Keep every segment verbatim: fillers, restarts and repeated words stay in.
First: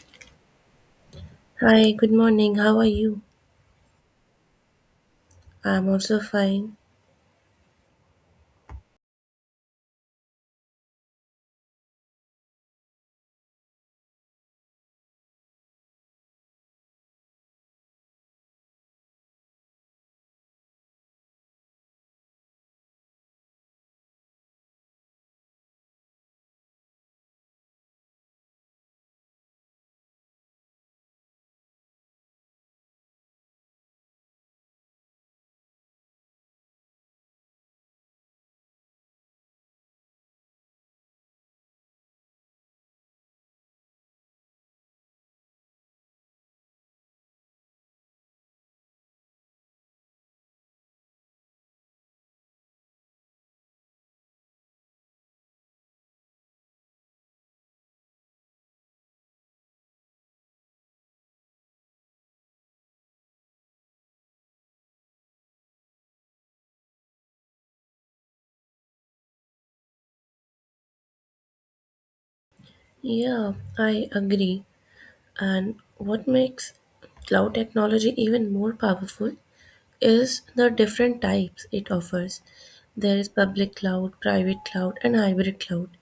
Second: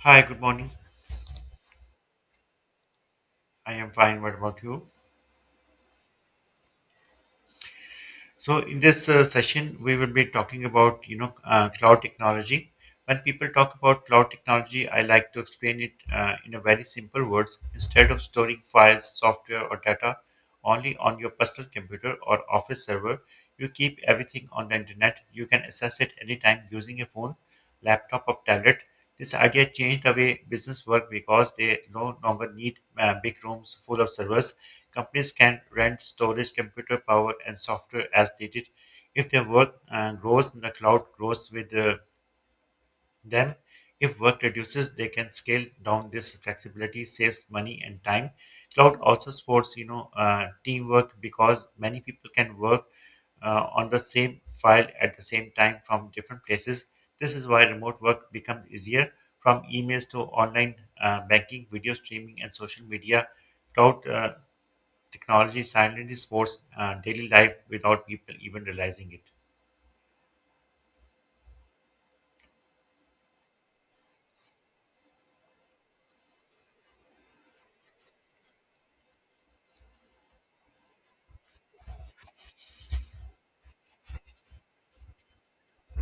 Hi, good morning. Hi, good morning. How are you? I am fine. What about you? I'm also fine. So, in this uh, session, we will be talking about you know uh, cloud technology. When people talk about cloud technology, I like to explain it uh, in a very simple words. Instead of storing files, software, or data only on your personal computer or office server, you keep everything on the internet. You can access it anytime using a phone, laptop, or tablet. This idea changed the way business work because they no longer need uh, big rooms full of servers. Companies can rent storage, computer power, and software as needed. If their work uh, grows, the cloud grows with uh, them. If work reduces, they can scale down. This flexibility saves money and time. Cloud also supports, you know, uh, teamwork because many people can work uh, on the same file at the same time from different places. This is why remote work becomes easier. From emails to online uh, banking, video streaming, and social media, cloud uh, technology silently supports uh, daily life without people even realizing it. Yeah, I agree. And what makes cloud technology even more powerful is the different types it offers. There is public cloud, private cloud, and hybrid cloud.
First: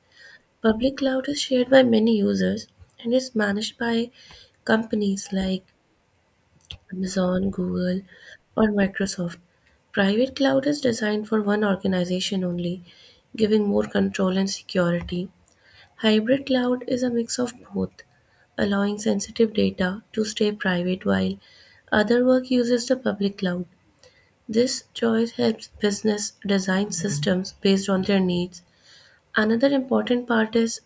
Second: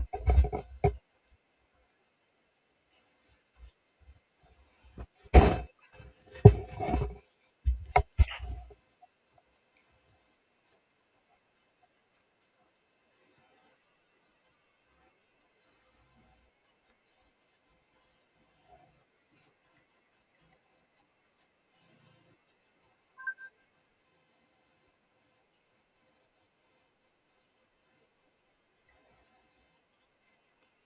Public cloud is shared by many users and is managed by companies like Amazon, Google, or Microsoft. Private cloud is designed for one organization only, giving more control and security. Hybrid cloud is a mix of both, allowing sensitive data to stay private while other work uses the public cloud. This choice helps business design systems based on their needs. Another important part is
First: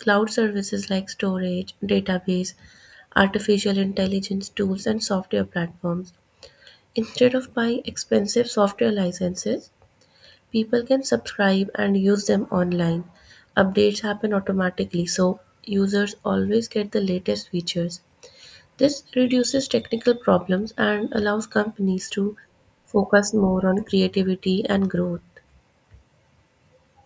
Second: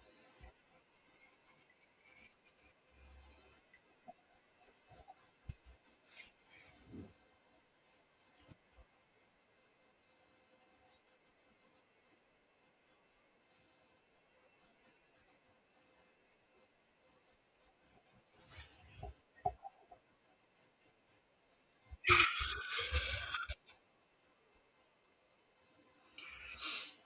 cloud services like storage, database, artificial intelligence tools, and software platforms. Instead of buying expensive software licenses, people can subscribe and use them online. Updates happen automatically, so users always get the latest features. This reduces technical problems and allows companies to focus more on creativity and growth.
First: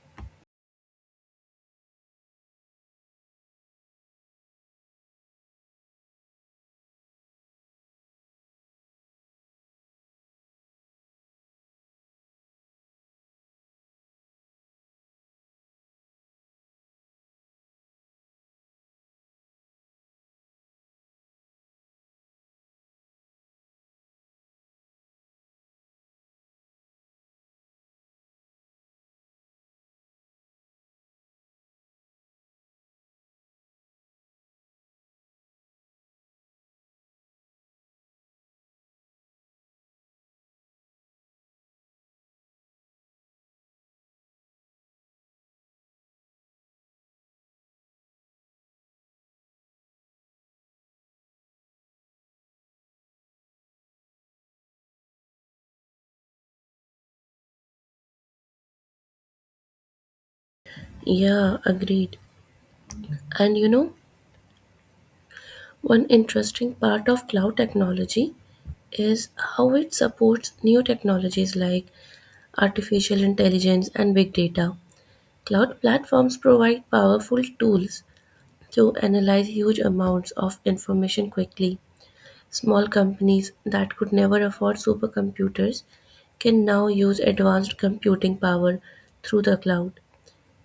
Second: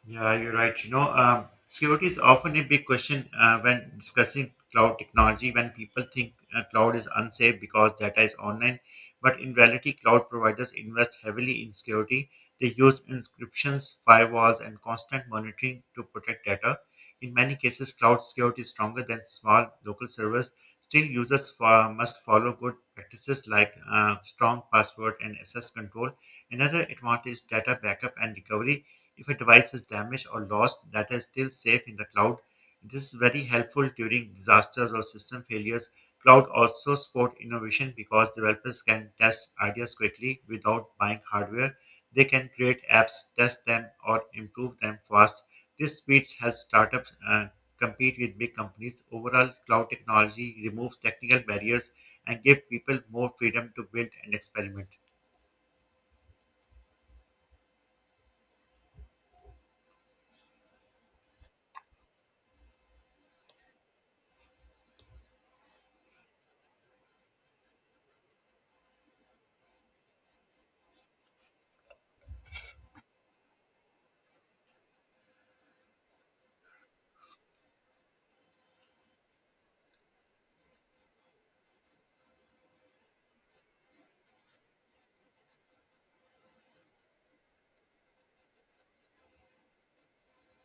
Yeah, you're right. You know, um, security is often a big question uh, when discussing cloud technology. When people think uh, cloud is unsafe because data is online, but in reality, cloud providers invest heavily in security. They use encryptions, firewalls, and constant monitoring to protect data. In many cases, cloud security is stronger than small local servers. Still, users fo- must follow good practices like uh, strong password and access control. Another advantage is data backup and recovery. If a device is damaged or lost, data is still safe in the cloud. This is very helpful during disasters or system failures. Cloud also support innovation because developers can test ideas quickly without buying hardware. They can create apps, test them, or improve them fast. This speed helps startups uh, compete with big companies. Overall, cloud technology removes technical barriers and gives people more freedom to build and experiment. Yeah, agreed. And you know, one interesting part of cloud technology is how it supports new technologies like artificial intelligence and big data. Cloud platforms provide powerful tools to analyze huge amounts of information quickly. Small companies that could never afford supercomputers can now use advanced computing power through the cloud.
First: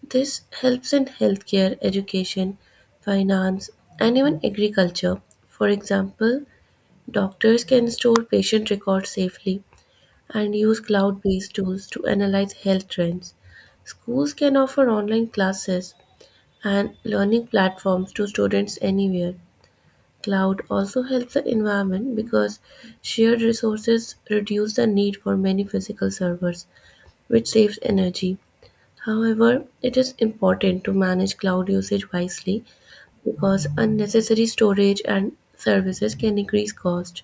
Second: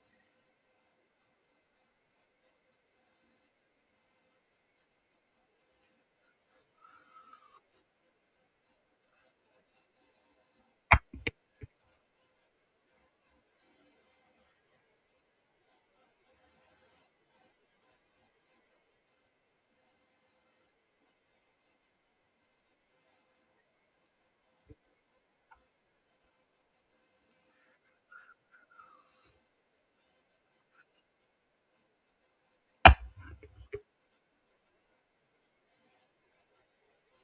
This helps in healthcare, education, finance, and even agriculture. For example, doctors can store patient records safely and use cloud based tools to analyze health trends. Schools can offer online classes and learning platforms to students anywhere. Cloud also helps the environment because shared resources reduce the need for many physical servers, which saves energy. However, it is important to manage cloud usage wisely because unnecessary storage and services can increase cost.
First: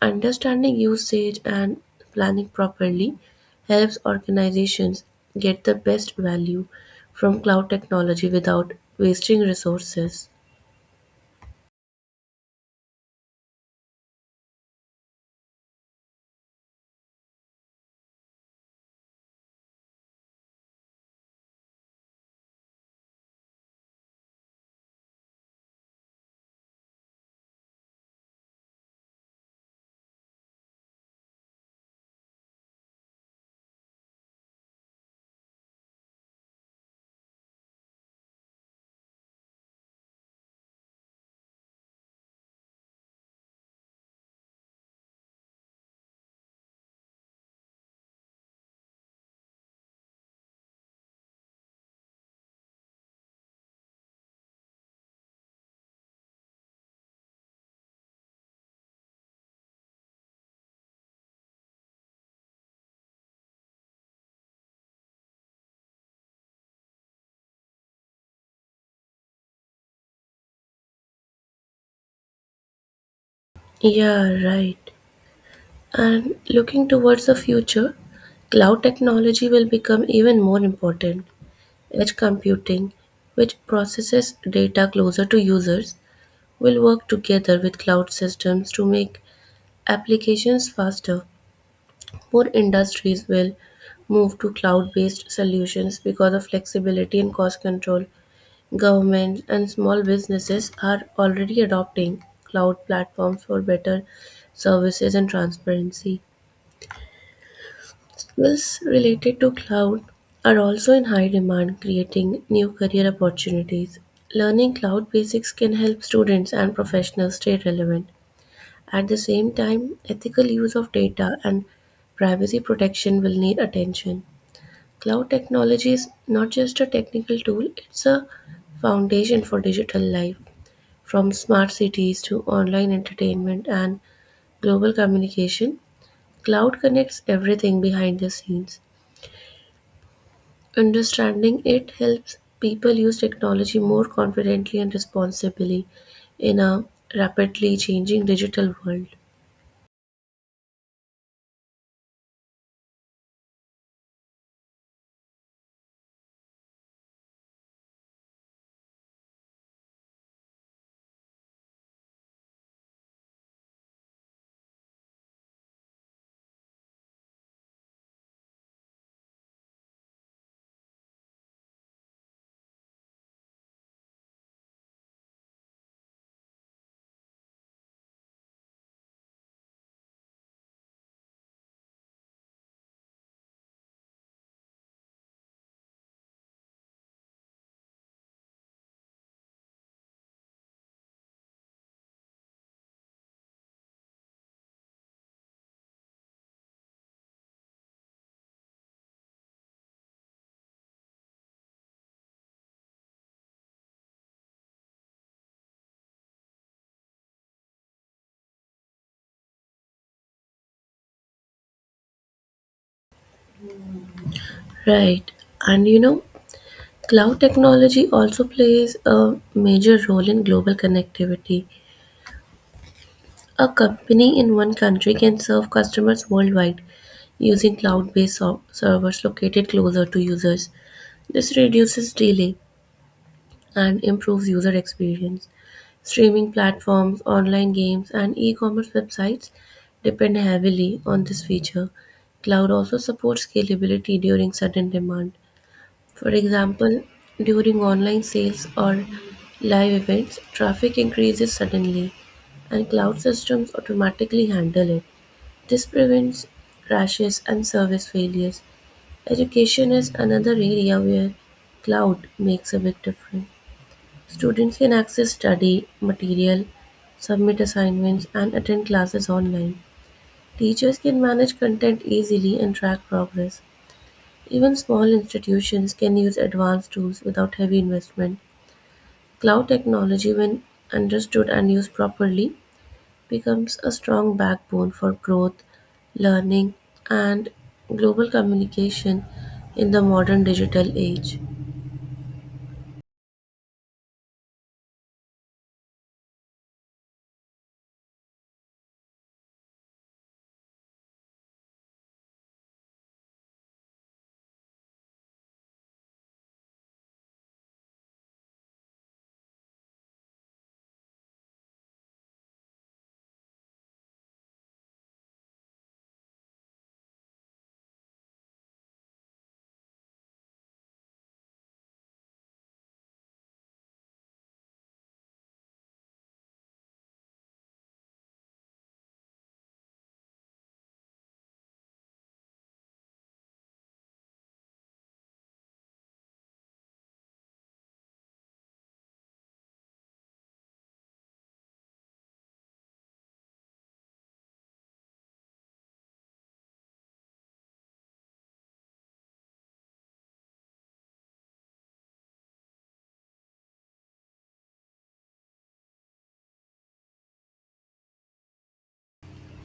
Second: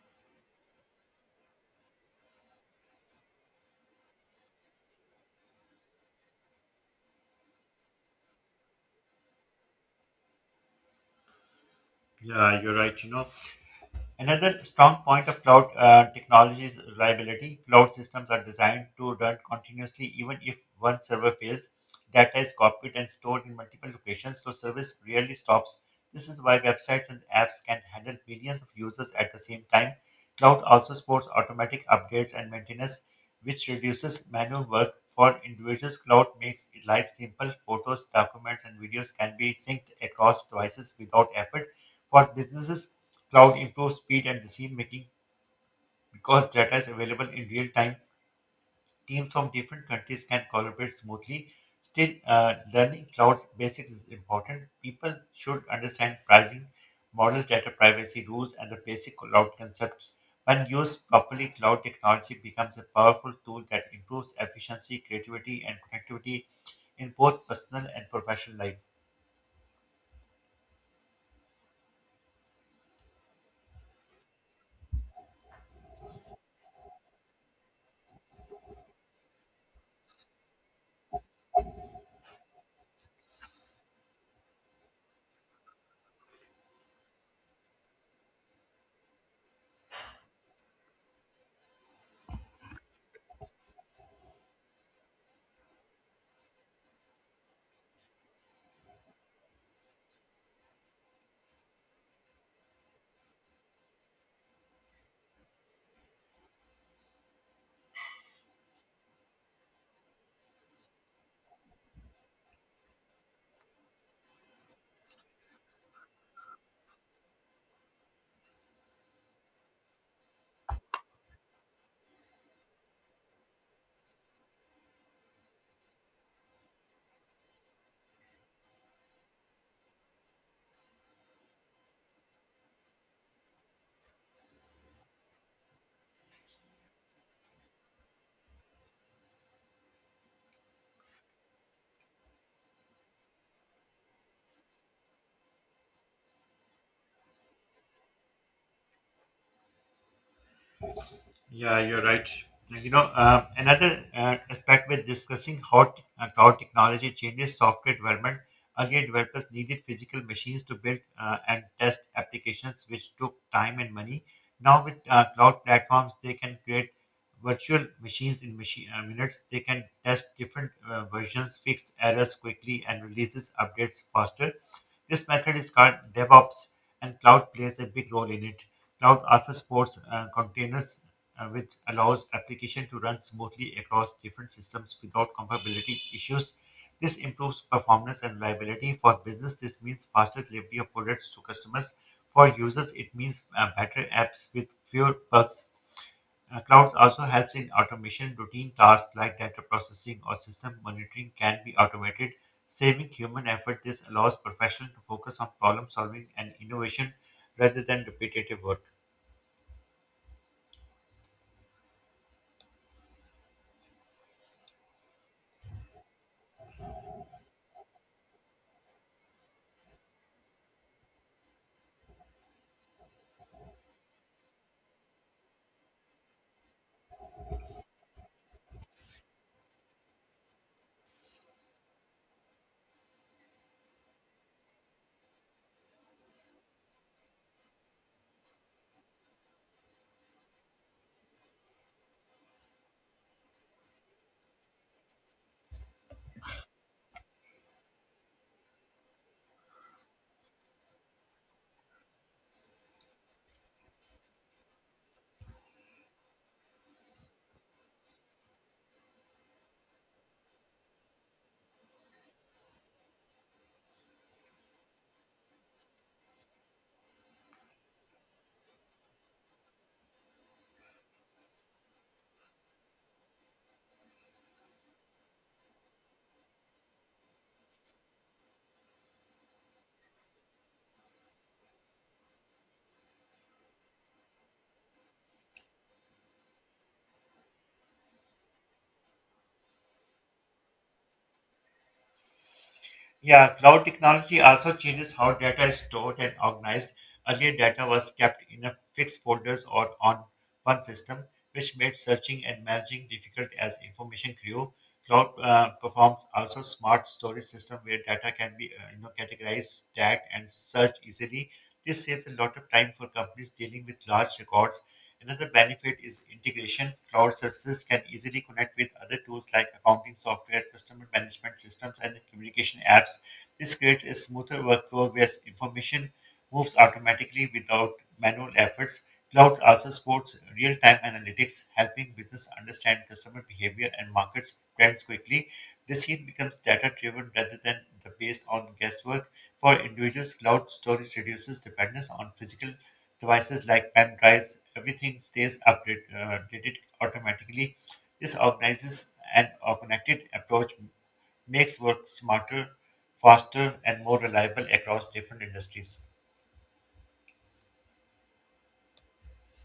Understanding usage and planning properly helps organizations get the best value from cloud technology without wasting resources. Yeah, you're right. You know, another strong point of cloud uh, technology is reliability. Cloud systems are designed to run continuously even if one server fails. Data is copied and stored in multiple locations, so service rarely stops. This is why websites and apps can handle billions of users at the same time. Cloud also supports automatic updates and maintenance, which reduces manual work for individuals. Cloud makes life simple. Photos, documents, and videos can be synced across devices without effort. For businesses, cloud improves speed and decision making because data is available in real time. Teams from different countries can collaborate smoothly. Still, uh, learning cloud basics is important. People should understand pricing, models, data privacy rules, and the basic cloud concepts. When used properly, cloud technology becomes a powerful tool that improves efficiency, creativity, and connectivity in both personal and professional life. Yeah, right. And looking towards the future, cloud technology will become even more important. Edge computing, which processes data closer to users, will work together with cloud systems to make applications faster. More industries will move to cloud based solutions because of flexibility and cost control. Governments and small businesses are already adopting cloud platforms for better services and transparency. Skills related to cloud are also in high demand, creating new career opportunities. Learning cloud basics can help students and professionals stay relevant. At the same time, ethical use of data and privacy protection will need attention. Cloud technology is not just a technical tool, it's a foundation for digital life. From smart cities to online entertainment and global communication, cloud connects everything behind the scenes. Understanding it helps people use technology more confidently and responsibly in a rapidly changing digital world. Yeah, you're right. You know, uh, another uh, aspect we're discussing how, t- uh, how technology changes software development. Earlier, developers needed physical machines to build uh, and test applications, which took time and money. Now, with uh, cloud platforms, they can create virtual machines in machine, uh, minutes. They can test different uh, versions, fix errors quickly, and releases updates faster. This method is called DevOps, and cloud plays a big role in it. Cloud also supports uh, containers uh, which allows application to run smoothly across different systems without compatibility issues. This improves performance and reliability for business. This means faster delivery of products to customers. For users, it means uh, better apps with fewer bugs. Uh, clouds also helps in automation. Routine tasks like data processing or system monitoring can be automated, saving human effort. This allows professionals to focus on problem solving and innovation rather than repetitive work. Right. And you know, cloud technology also plays a major role in global connectivity. A company in one country can serve customers worldwide using cloud based servers located closer to users. This reduces delay, and improves user experience. Streaming platforms, online games, and e commerce websites depend heavily on this feature. Cloud also supports scalability during sudden demand. For example, during online sales or live events, traffic increases suddenly, and cloud systems automatically handle it. This prevents crashes and service failures. Education is another area where cloud makes a big difference. Students can access study material, submit assignments, and attend classes online. Teachers can manage content easily and track progress. Even small institutions can use advanced tools without heavy investment. Cloud technology, when understood and used properly, becomes a strong backbone for growth, learning, and global communication in the modern digital age. Yeah, cloud technology also changes how data is stored and organized. Earlier, data was kept in a fixed folders or on one system, which made searching and managing difficult as information grew. Cloud uh, performs also smart storage system where data can be uh, you know categorized, tagged, and searched easily. This saves a lot of time for companies dealing with large records. Another benefit is integration. Cloud services can easily connect with other tools like accounting software, customer management systems, and communication apps. This creates a smoother workflow where information moves automatically without manual efforts. Cloud also supports real time analytics, helping business understand customer behavior and market trends quickly. Decision becomes data driven rather than the based on guesswork. For individuals, cloud storage reduces dependence on physical devices like pen drives, everything stays update- uh, updated automatically. This organizes and a connected approach makes work smarter, faster, and more reliable across different industries.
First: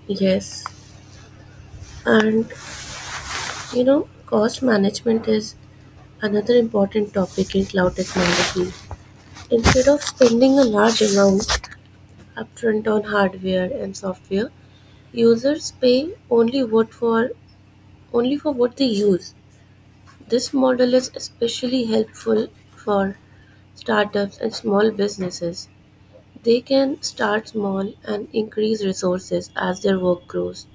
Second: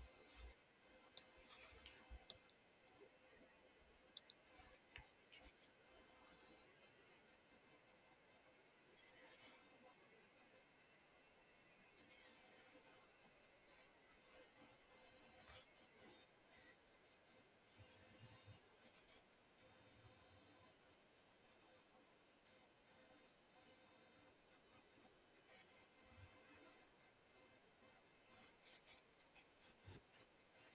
Yes, and you know, cost management is another important topic in cloud technology. Instead of spending a large amount upfront on hardware and software, users pay only what for only for what they use. This model is especially helpful for startups and small businesses. They can start small and increase resources as their work grows.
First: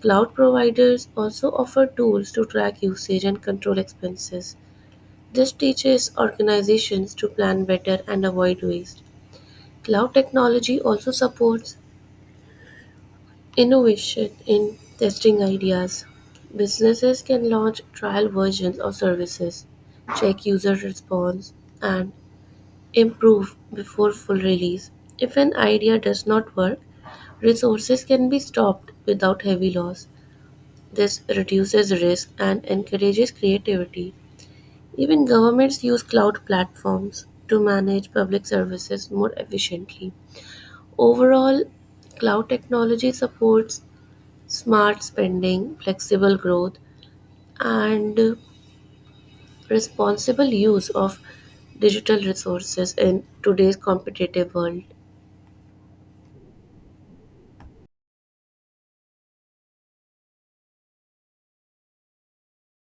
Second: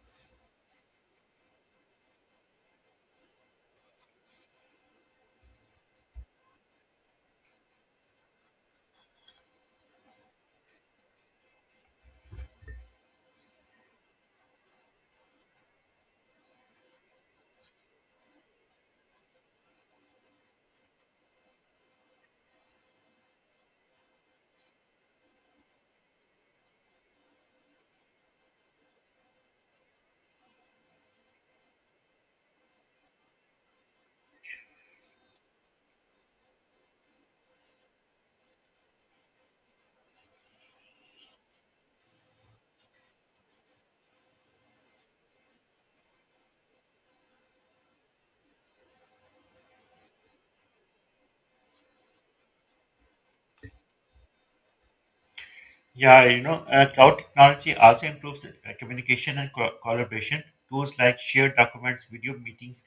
Cloud providers also offer tools to track usage and control expenses. This teaches organizations to plan better and avoid waste. Cloud technology also supports innovation in testing ideas. Businesses can launch trial versions of services, check user response, and improve before full release. If an idea does not work, resources can be stopped without heavy loss. This reduces risk and encourages creativity. Even governments use cloud platforms to manage public services more efficiently. Overall, cloud technology supports smart spending, flexible growth, and uh, responsible use of digital resources in today's competitive world. Yeah, you know, uh, cloud technology also improves uh, communication and co- collaboration. Tools like shared documents, video meetings,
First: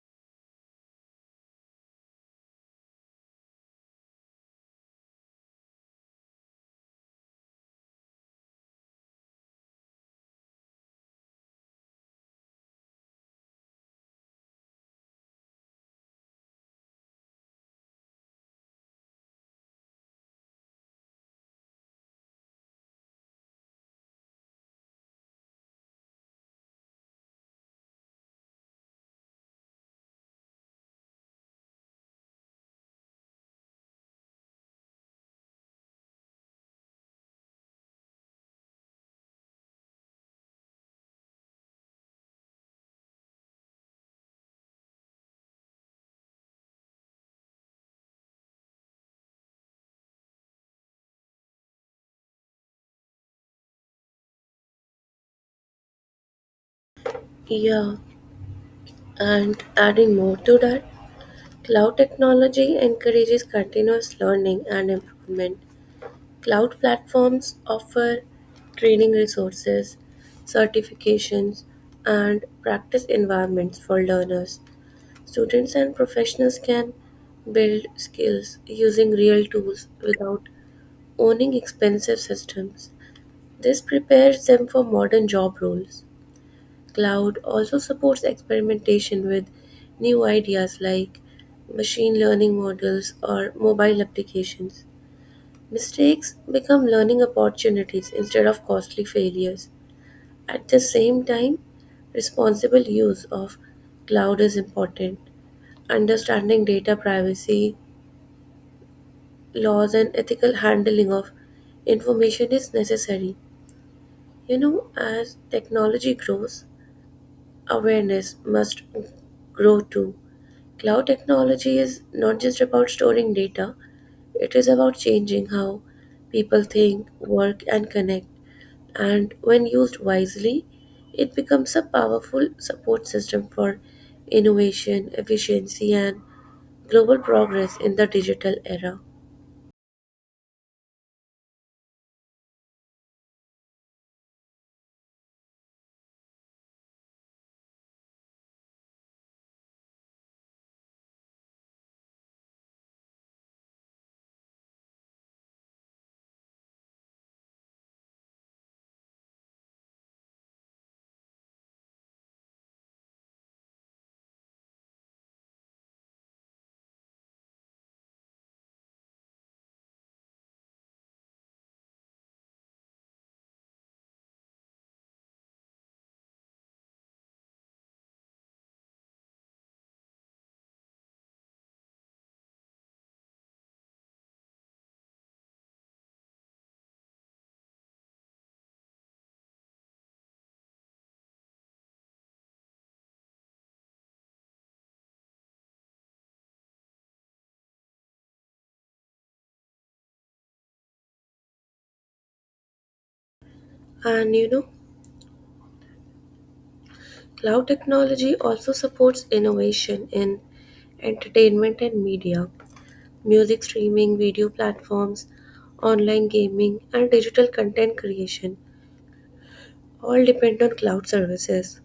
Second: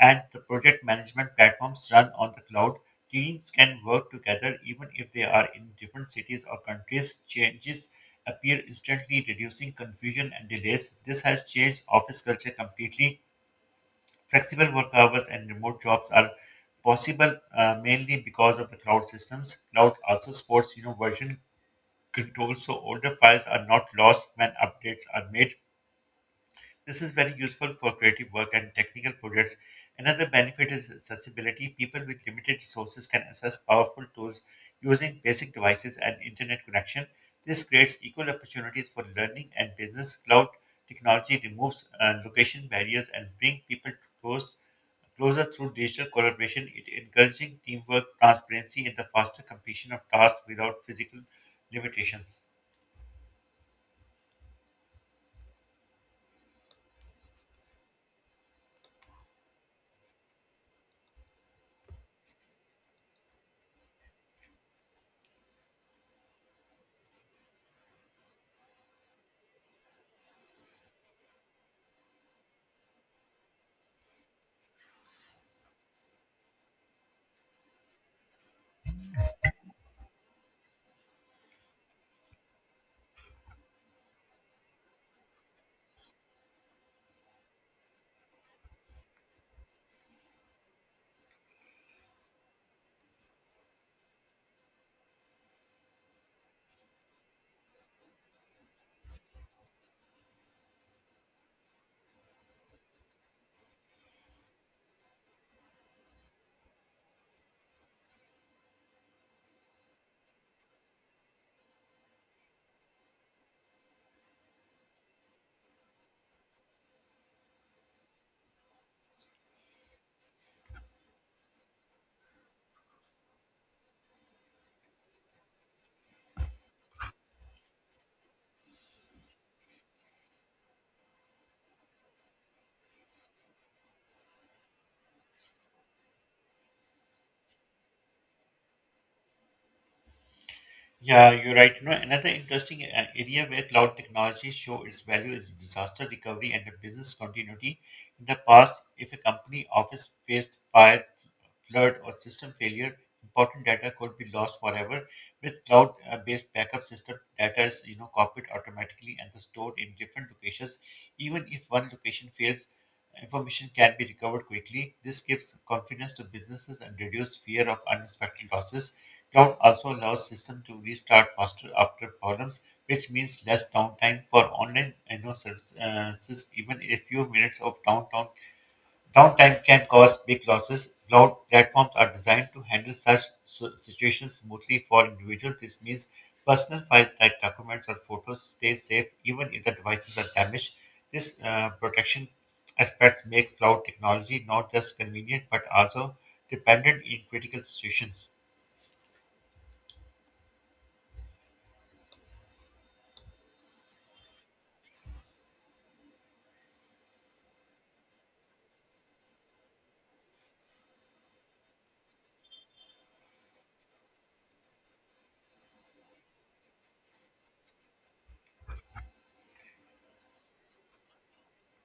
and the project management platforms run on the cloud. Teams can work together even if they are in different cities or countries. Changes appear instantly, reducing confusion and delays. This has changed office culture completely. Flexible work hours and remote jobs are possible uh, mainly because of the cloud systems. Cloud also supports, you know, version controls so older files are not lost when updates are made. This is very useful for creative work and technical projects. Another benefit is accessibility. People with limited resources can access powerful tools using basic devices and internet connection. This creates equal opportunities for learning and business. Cloud technology removes uh, location barriers and bring people close closer through digital collaboration, it encouraging teamwork, transparency, and the faster completion of tasks without physical limitations. Yeah, and adding more to that, cloud technology encourages continuous learning and improvement. Cloud platforms offer training resources, certifications, and practice environments for learners. Students and professionals can build skills using real tools without owning expensive systems. This prepares them for modern job roles. Cloud also supports experimentation with new ideas like machine learning models or mobile applications. Mistakes become learning opportunities instead of costly failures. At the same time, responsible use of cloud is important. Understanding data privacy laws and ethical handling of information is necessary. You know, as technology grows, awareness must grow too. Cloud technology is not just about storing data, it is about changing how people think, work, and connect. And when used wisely, it becomes a powerful support system for innovation, efficiency, and global progress in the digital era. Yeah, you're right. You know, another interesting uh, area where cloud technologies show its value is disaster recovery and the business continuity. In the past, if a company office faced fire, flood, or system failure, important data could be lost forever. With cloud-based backup system, data is you know copied automatically and stored in different locations. Even if one location fails, information can be recovered quickly. This gives confidence to businesses and reduce fear of unexpected losses. Cloud also allows system to restart faster after problems, which means less downtime for online you know, services. Even a few minutes of downtime downtime can cause big losses. Cloud platforms are designed to handle such s- situations smoothly for individuals. This means personal files like documents or photos stay safe even if the devices are damaged. This uh, protection aspects makes cloud technology not just convenient but also dependent in critical situations. And you know, cloud technology also supports innovation in entertainment and media, music streaming, video platforms, online gaming, and digital content creation all depend on cloud services.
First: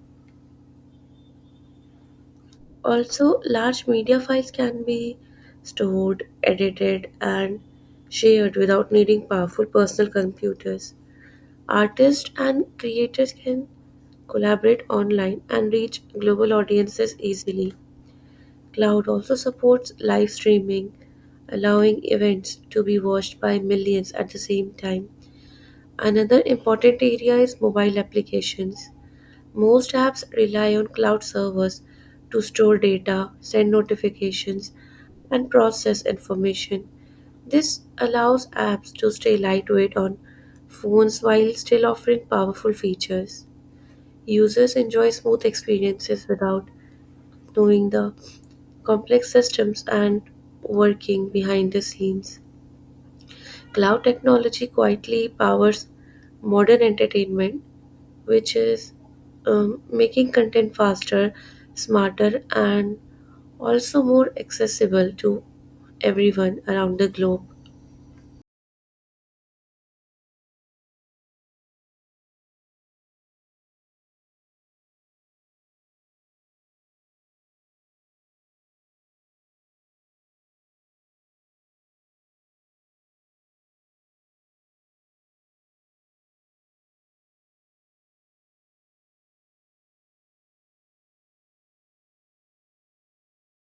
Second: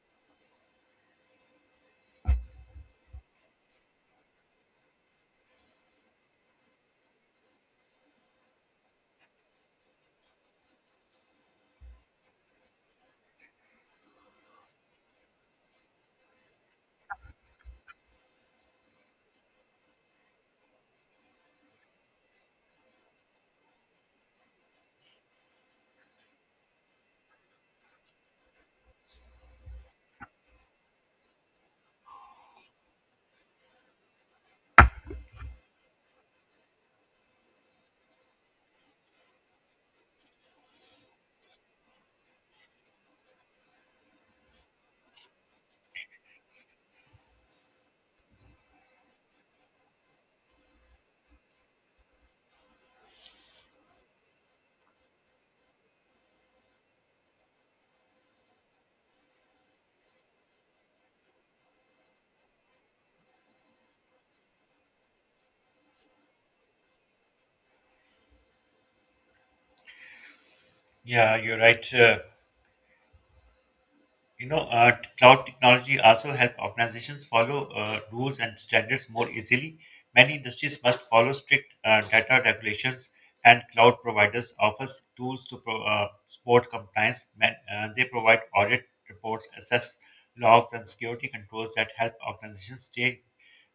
Also, large media files can be stored, edited, and shared without needing powerful personal computers. Artists and creators can collaborate online and reach global audiences easily. Cloud also supports live streaming, allowing events to be watched by millions at the same time. Another important area is mobile applications. Most apps rely on cloud servers to store data, send notifications, and process information. This allows apps to stay lightweight on phones while still offering powerful features. Users enjoy smooth experiences without knowing the complex systems and working behind the scenes. Cloud technology quietly powers modern entertainment, which is um, making content faster, smarter, and also more accessible to everyone around the globe. Yeah, you're right. Uh, You know, uh, Cloud technology also help organizations follow uh, rules and standards more easily. Many industries must follow strict uh, data regulations, and cloud providers offer tools to pro- uh, support compliance. Man- uh, they provide audit reports, assess logs, and security controls that help organizations stay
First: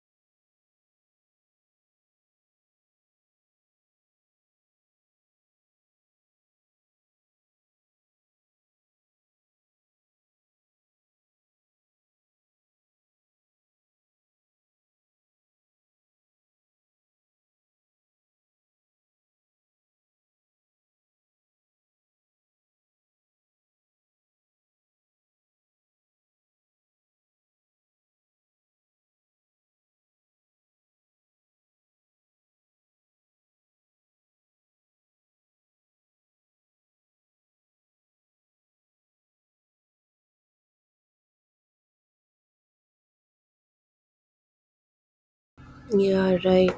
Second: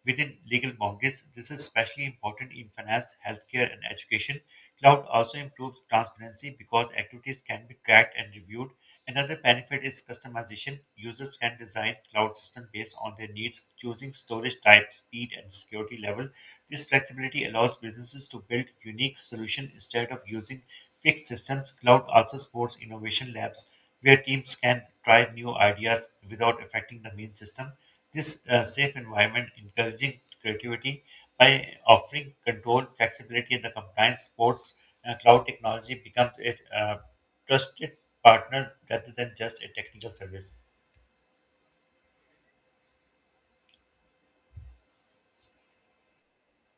within legal boundaries. This is especially important in finance, healthcare, and education. Cloud also improves transparency because activities can be tracked and reviewed. Another benefit is customization. Users can design cloud system based on their needs, choosing storage type, speed, and security level. This flexibility allows businesses to build unique solutions instead of using fixed systems. Cloud also supports innovation labs where teams can try new ideas without affecting the main system. This uh, safe environment encouraging creativity by offering control, flexibility, and the compliance supports uh, cloud technology becomes a Uh, trusted partner rather than just a technical service. Yeah, right.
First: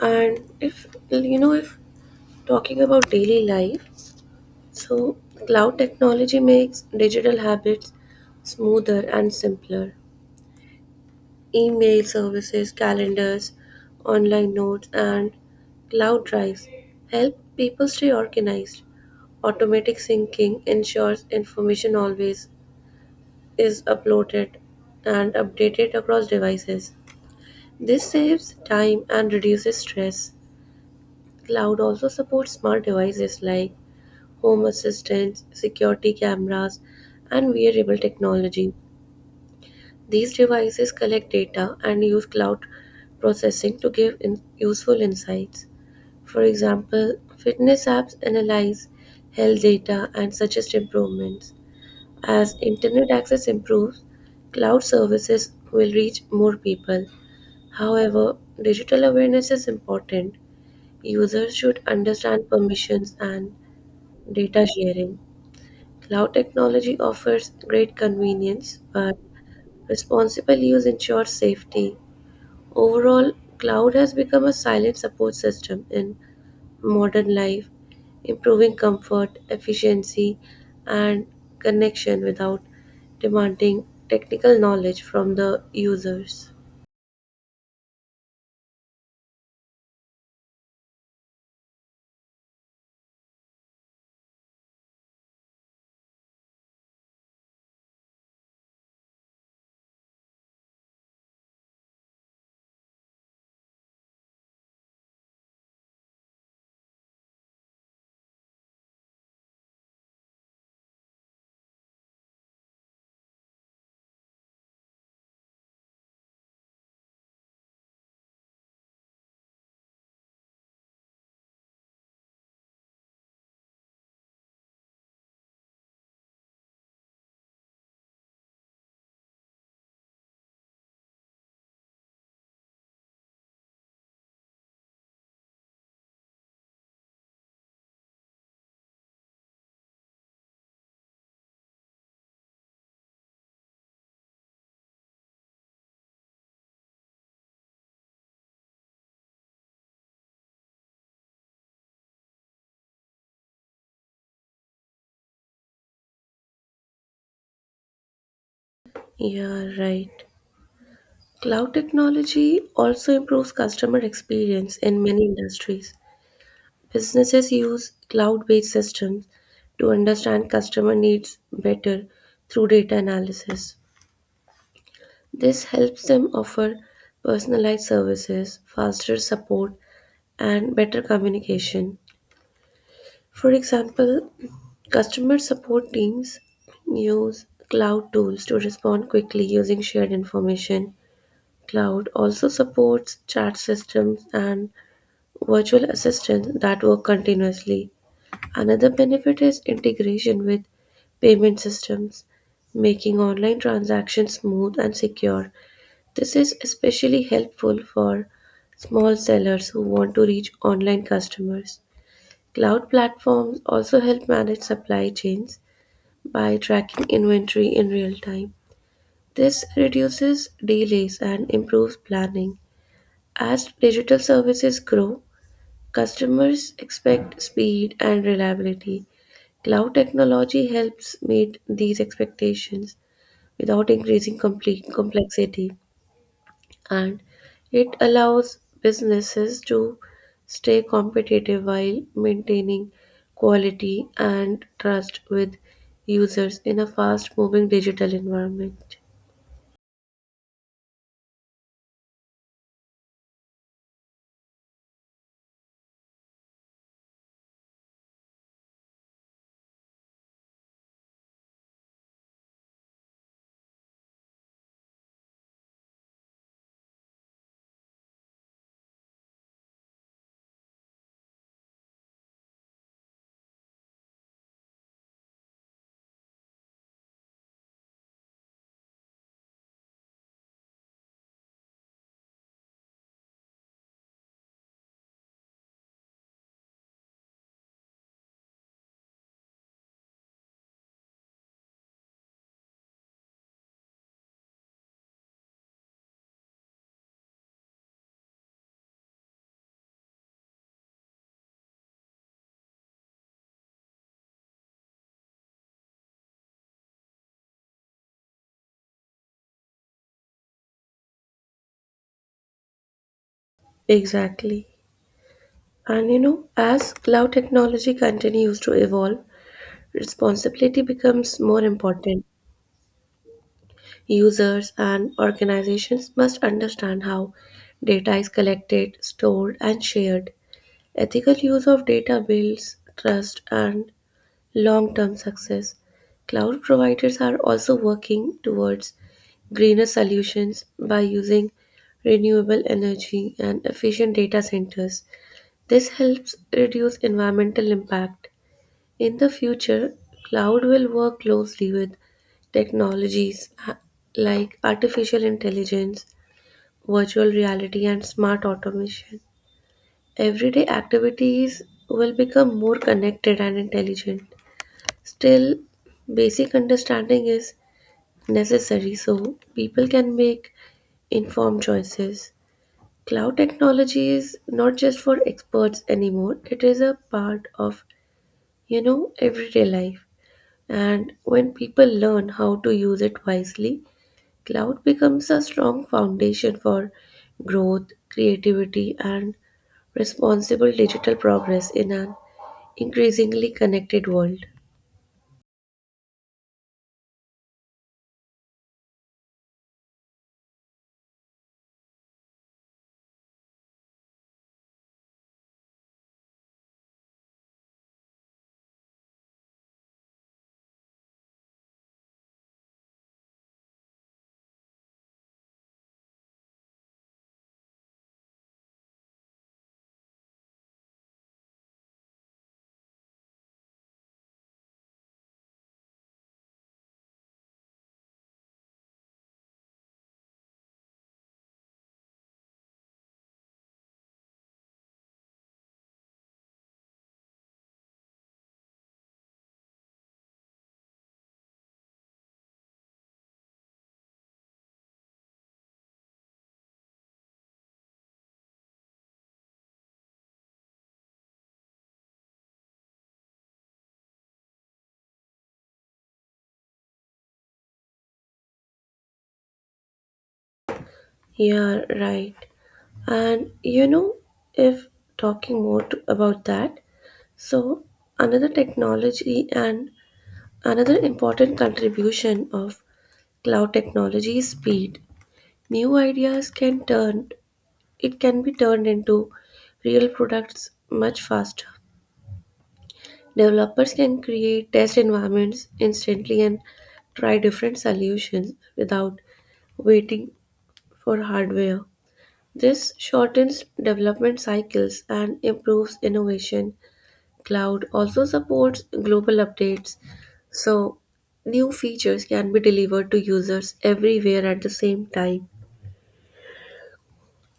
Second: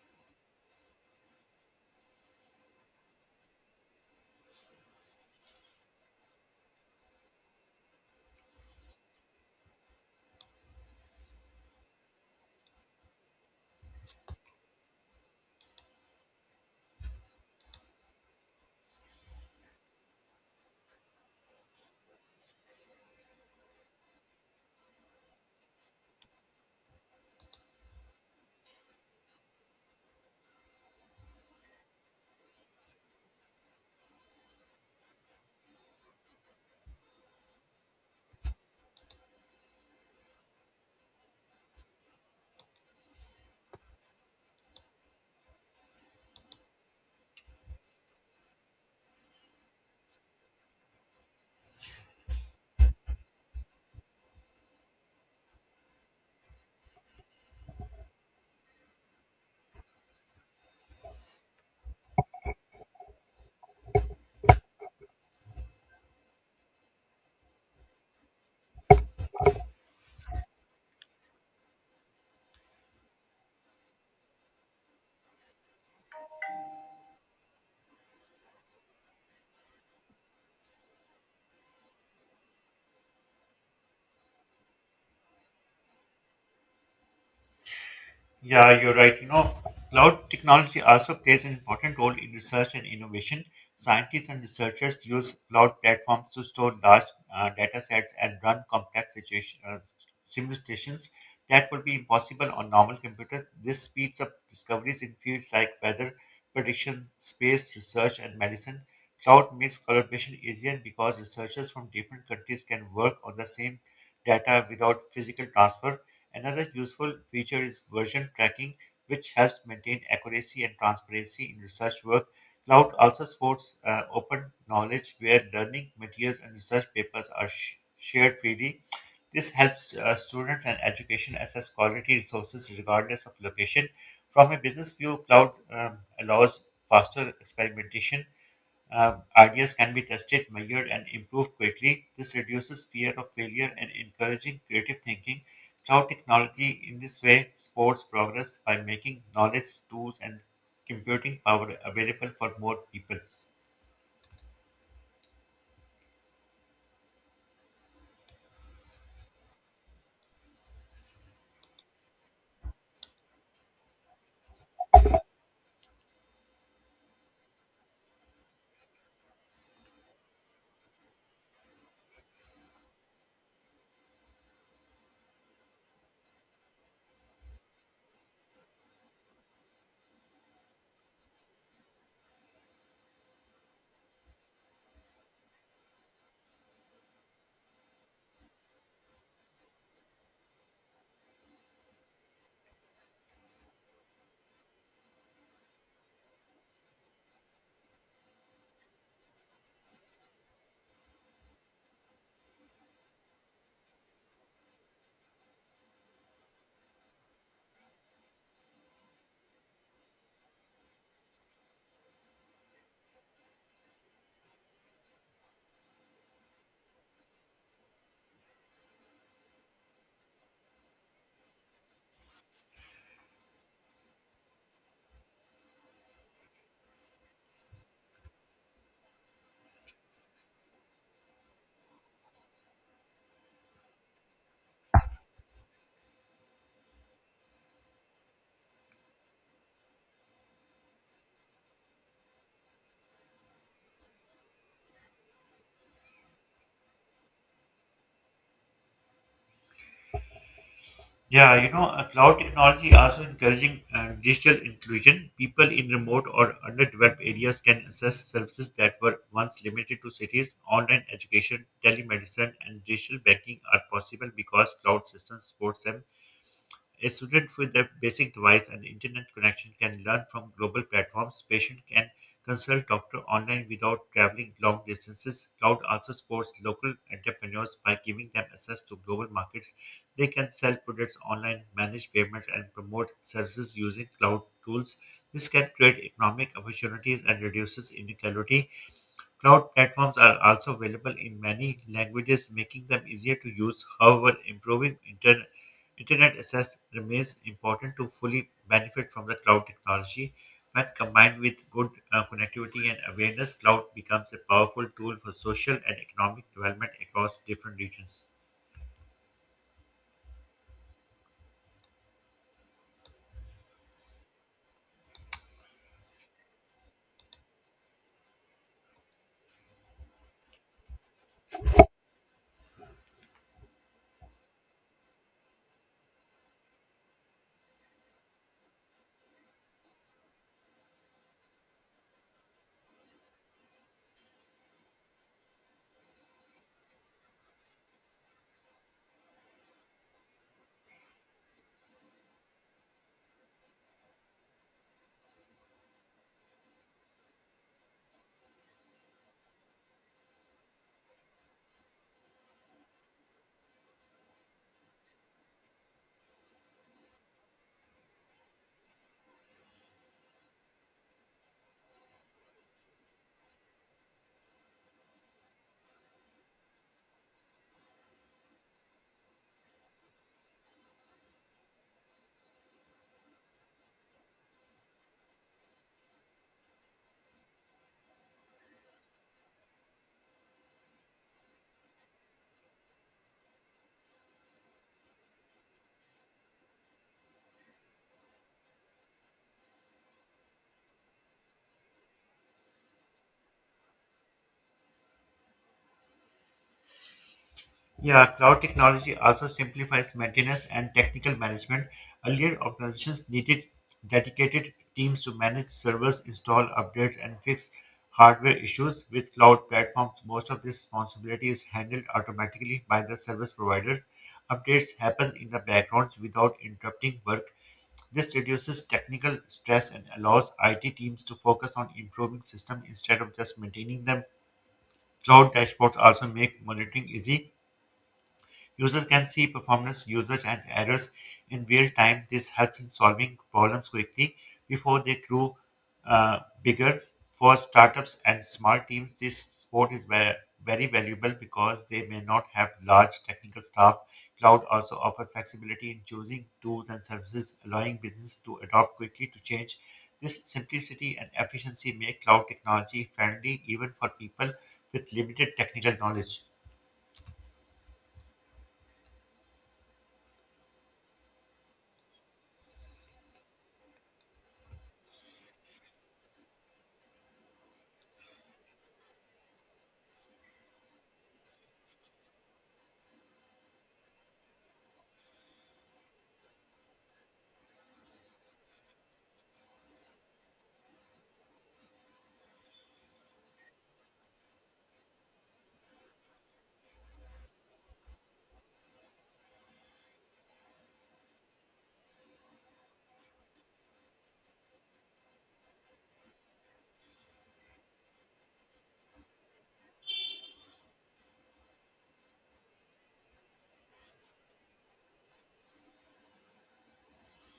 And if you know, if talking about daily life, so cloud technology makes digital habits smoother and simpler. Email services, calendars, online notes, and cloud drives help people stay organized. Automatic syncing ensures information always is uploaded and updated across devices. This saves time and reduces stress. Cloud also supports smart devices like home assistants, security cameras, and wearable technology. These devices collect data and use cloud processing to give in- useful insights. For example, fitness apps analyze health data and suggest improvements. As internet access improves, cloud services will reach more people. However, digital awareness is important. Users should understand permissions and data sharing. Cloud technology offers great convenience, but responsible use ensures safety. Overall, cloud has become a silent support system in modern life, improving comfort, efficiency, and connection without demanding technical knowledge from the users. Yeah, you're right. You know, cloud technology also plays an important role in research and innovation. Scientists and researchers use cloud platforms to store large uh, data sets and run complex situation, uh, simulations that would be impossible on normal computers. This speeds up discoveries in fields like weather prediction, space research, and medicine. Cloud makes collaboration easier because researchers from different countries can work on the same data without physical transfer. Another useful feature is version tracking, which helps maintain accuracy and transparency in research work. Cloud also supports uh, open knowledge where learning materials and research papers are sh- shared freely. This helps uh, students and education access quality resources regardless of location. From a business view, cloud um, allows faster experimentation. Uh, ideas can be tested, measured, and improved quickly. This reduces fear of failure and encouraging creative thinking. Cloud technology, in this way, supports progress by making knowledge, tools, and computing power available for more people. Yeah, right. Cloud technology also improves customer experience in many industries. Businesses use cloud based systems to understand customer needs better through data analysis. This helps them offer personalized services, faster support, and better communication. For example, customer support teams use cloud tools to respond quickly using shared information. Cloud also supports chat systems and virtual assistants that work continuously. Another benefit is integration with payment systems, making online transactions smooth and secure. This is especially helpful for small sellers who want to reach online customers. Cloud platforms also help manage supply chains by tracking inventory in real time. This reduces delays and improves planning. As digital services grow, customers expect speed and reliability. Cloud technology helps meet these expectations without increasing complete complexity. And it allows businesses to stay competitive while maintaining quality and trust with users in a fast moving digital environment. Yeah, you know, uh, cloud technology also encouraging uh, digital inclusion. People in remote or underdeveloped areas can access services that were once limited to cities. Online education, telemedicine, and digital banking are possible because cloud systems support them. A student with a basic device and internet connection can learn from global platforms. Patient can consult doctor online without traveling long distances. Cloud also supports local entrepreneurs by giving them access to global markets. They can sell products online, manage payments, and promote services using cloud tools. This can create economic opportunities and reduces inequality. Cloud platforms are also available in many languages, making them easier to use. However, improving inter- internet access remains important to fully benefit from the cloud technology. When combined with good uh, connectivity and awareness, cloud becomes a powerful tool for social and economic development across different regions. Exactly. And you know, as cloud technology continues to evolve, responsibility becomes more important. Users and organizations must understand how data is collected, stored, and shared. Ethical use of data builds trust and long-term success. Cloud providers are also working towards greener solutions by using renewable energy and efficient data centers. This helps reduce environmental impact. In the future, cloud will work closely with technologies ha- like artificial intelligence, virtual reality, and smart automation. Everyday activities will become more connected and intelligent. Still, basic understanding is necessary so people can make informed choices. Cloud technology is not just for experts anymore, it is a part of, you know, everyday life. And when people learn how to use it wisely, cloud becomes a strong foundation for growth, creativity, and responsible digital progress in an increasingly connected world. Yeah, cloud technology also simplifies maintenance and technical management. Earlier, organizations needed dedicated teams to manage servers, install updates, and fix hardware issues. With cloud platforms, most of this responsibility is handled automatically by the service providers. Updates happen in the background without interrupting work. This reduces technical stress and allows I T teams to focus on improving systems instead of just maintaining them. Cloud dashboards also make monitoring easy. Users can see performance, usage, and errors in real time. This helps in solving problems quickly before they grow uh, bigger. For startups and small teams, this support is ve- very valuable because they may not have large technical staff. Cloud also offers flexibility in choosing tools and services, allowing business to adapt quickly to change. This simplicity and efficiency make cloud technology friendly even for people with limited technical knowledge. Yeah, right. And you know, if talking more to, about that, so another technology and another important contribution of cloud technology is speed. New ideas can turn it can be turned into real products much faster. Developers can create test environments instantly and try different solutions without waiting for hardware. This shortens development cycles and improves innovation. Cloud also supports global updates, so new features can be delivered to users everywhere at the same time.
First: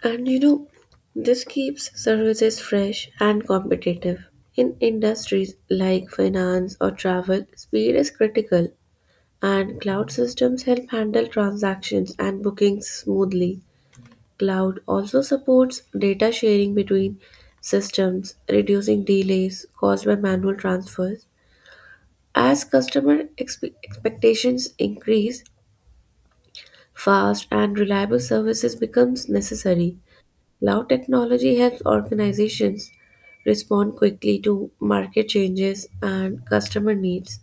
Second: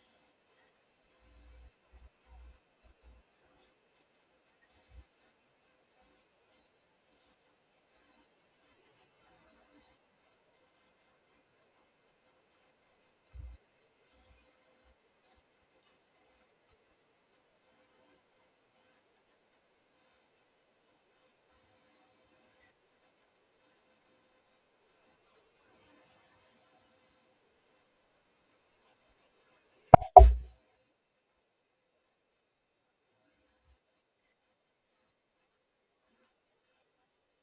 And you know, this keeps services fresh and competitive. In industries like finance or travel, speed is critical, and cloud systems help handle transactions and bookings smoothly. Cloud also supports data sharing between systems, reducing delays caused by manual transfers. As customer expe- expectations increase, fast and reliable services becomes necessary. Cloud technology helps organizations respond quickly to market changes and customer needs.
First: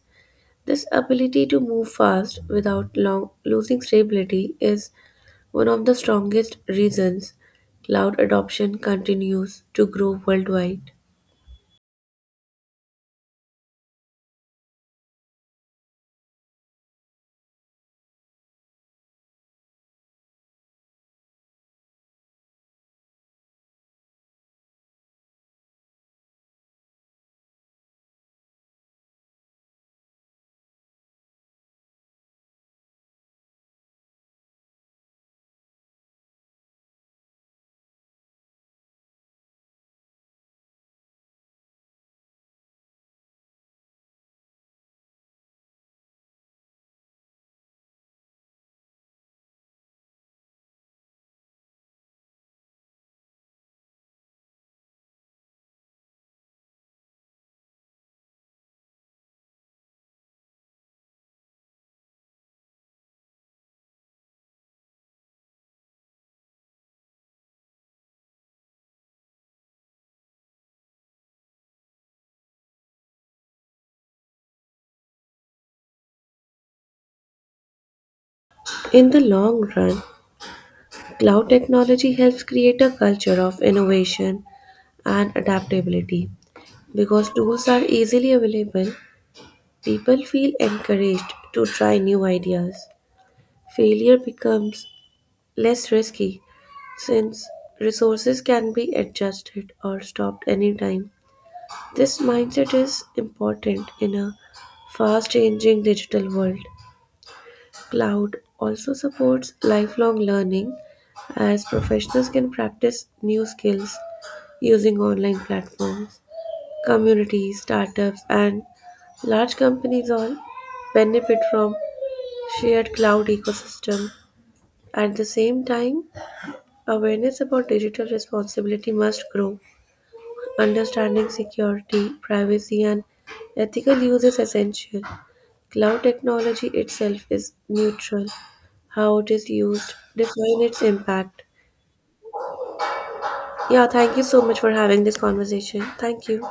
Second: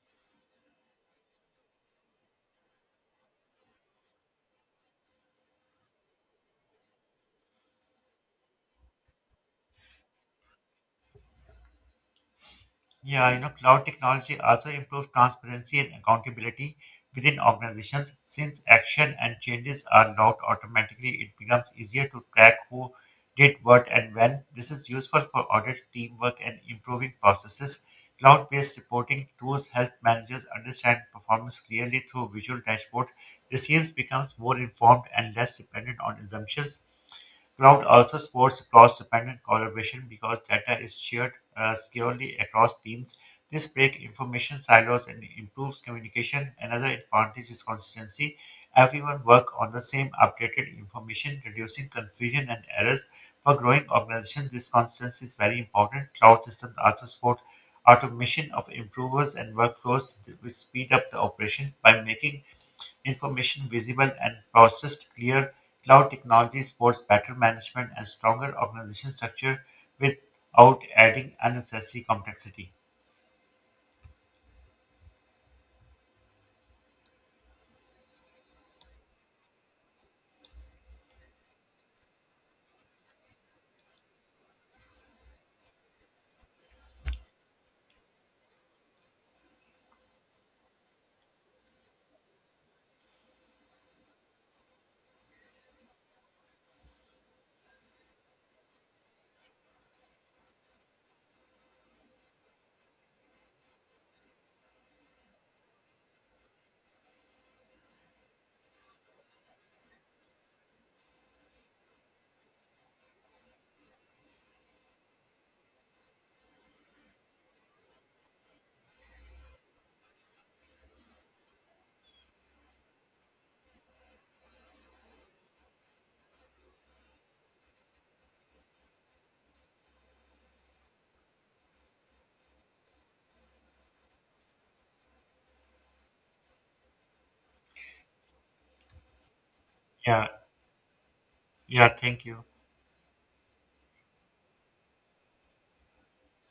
This ability to move fast without long losing stability is one of the strongest reasons cloud adoption continues to grow worldwide. Yeah, you know, cloud technology also improves transparency and accountability within organizations. Since action and changes are logged automatically, it becomes easier to track who did what and when. This is useful for audits, teamwork, and improving processes. Cloud based reporting tools help managers understand performance clearly through visual dashboard. Decisions sales becomes more informed and less dependent on assumptions. Cloud also supports cross-dependent collaboration because data is shared uh, securely across teams. This breaks information silos and improves communication. Another advantage is consistency. Everyone works on the same updated information, reducing confusion and errors. For growing organizations, this consistency is very important. Cloud systems also support automation of improvers and workflows, which speed up the operation by making information visible and processed clear. Cloud technology supports better management and stronger organization structure without adding unnecessary complexity. In the long run, cloud technology helps create a culture of innovation and adaptability. Because tools are easily available, people feel encouraged to try new ideas. Failure becomes less risky since resources can be adjusted or stopped anytime. This mindset is important in a fast changing digital world. Cloud also supports lifelong learning as professionals can practice new skills using online platforms. Communities, startups, and large companies all benefit from shared cloud ecosystem. At the same time, awareness about digital responsibility must grow. Understanding security, privacy, and ethical use is essential. Cloud technology itself is neutral. How it is used Yeah, define its impact. yeah, thank you. Yeah, thank you so much for having this conversation. Thank you.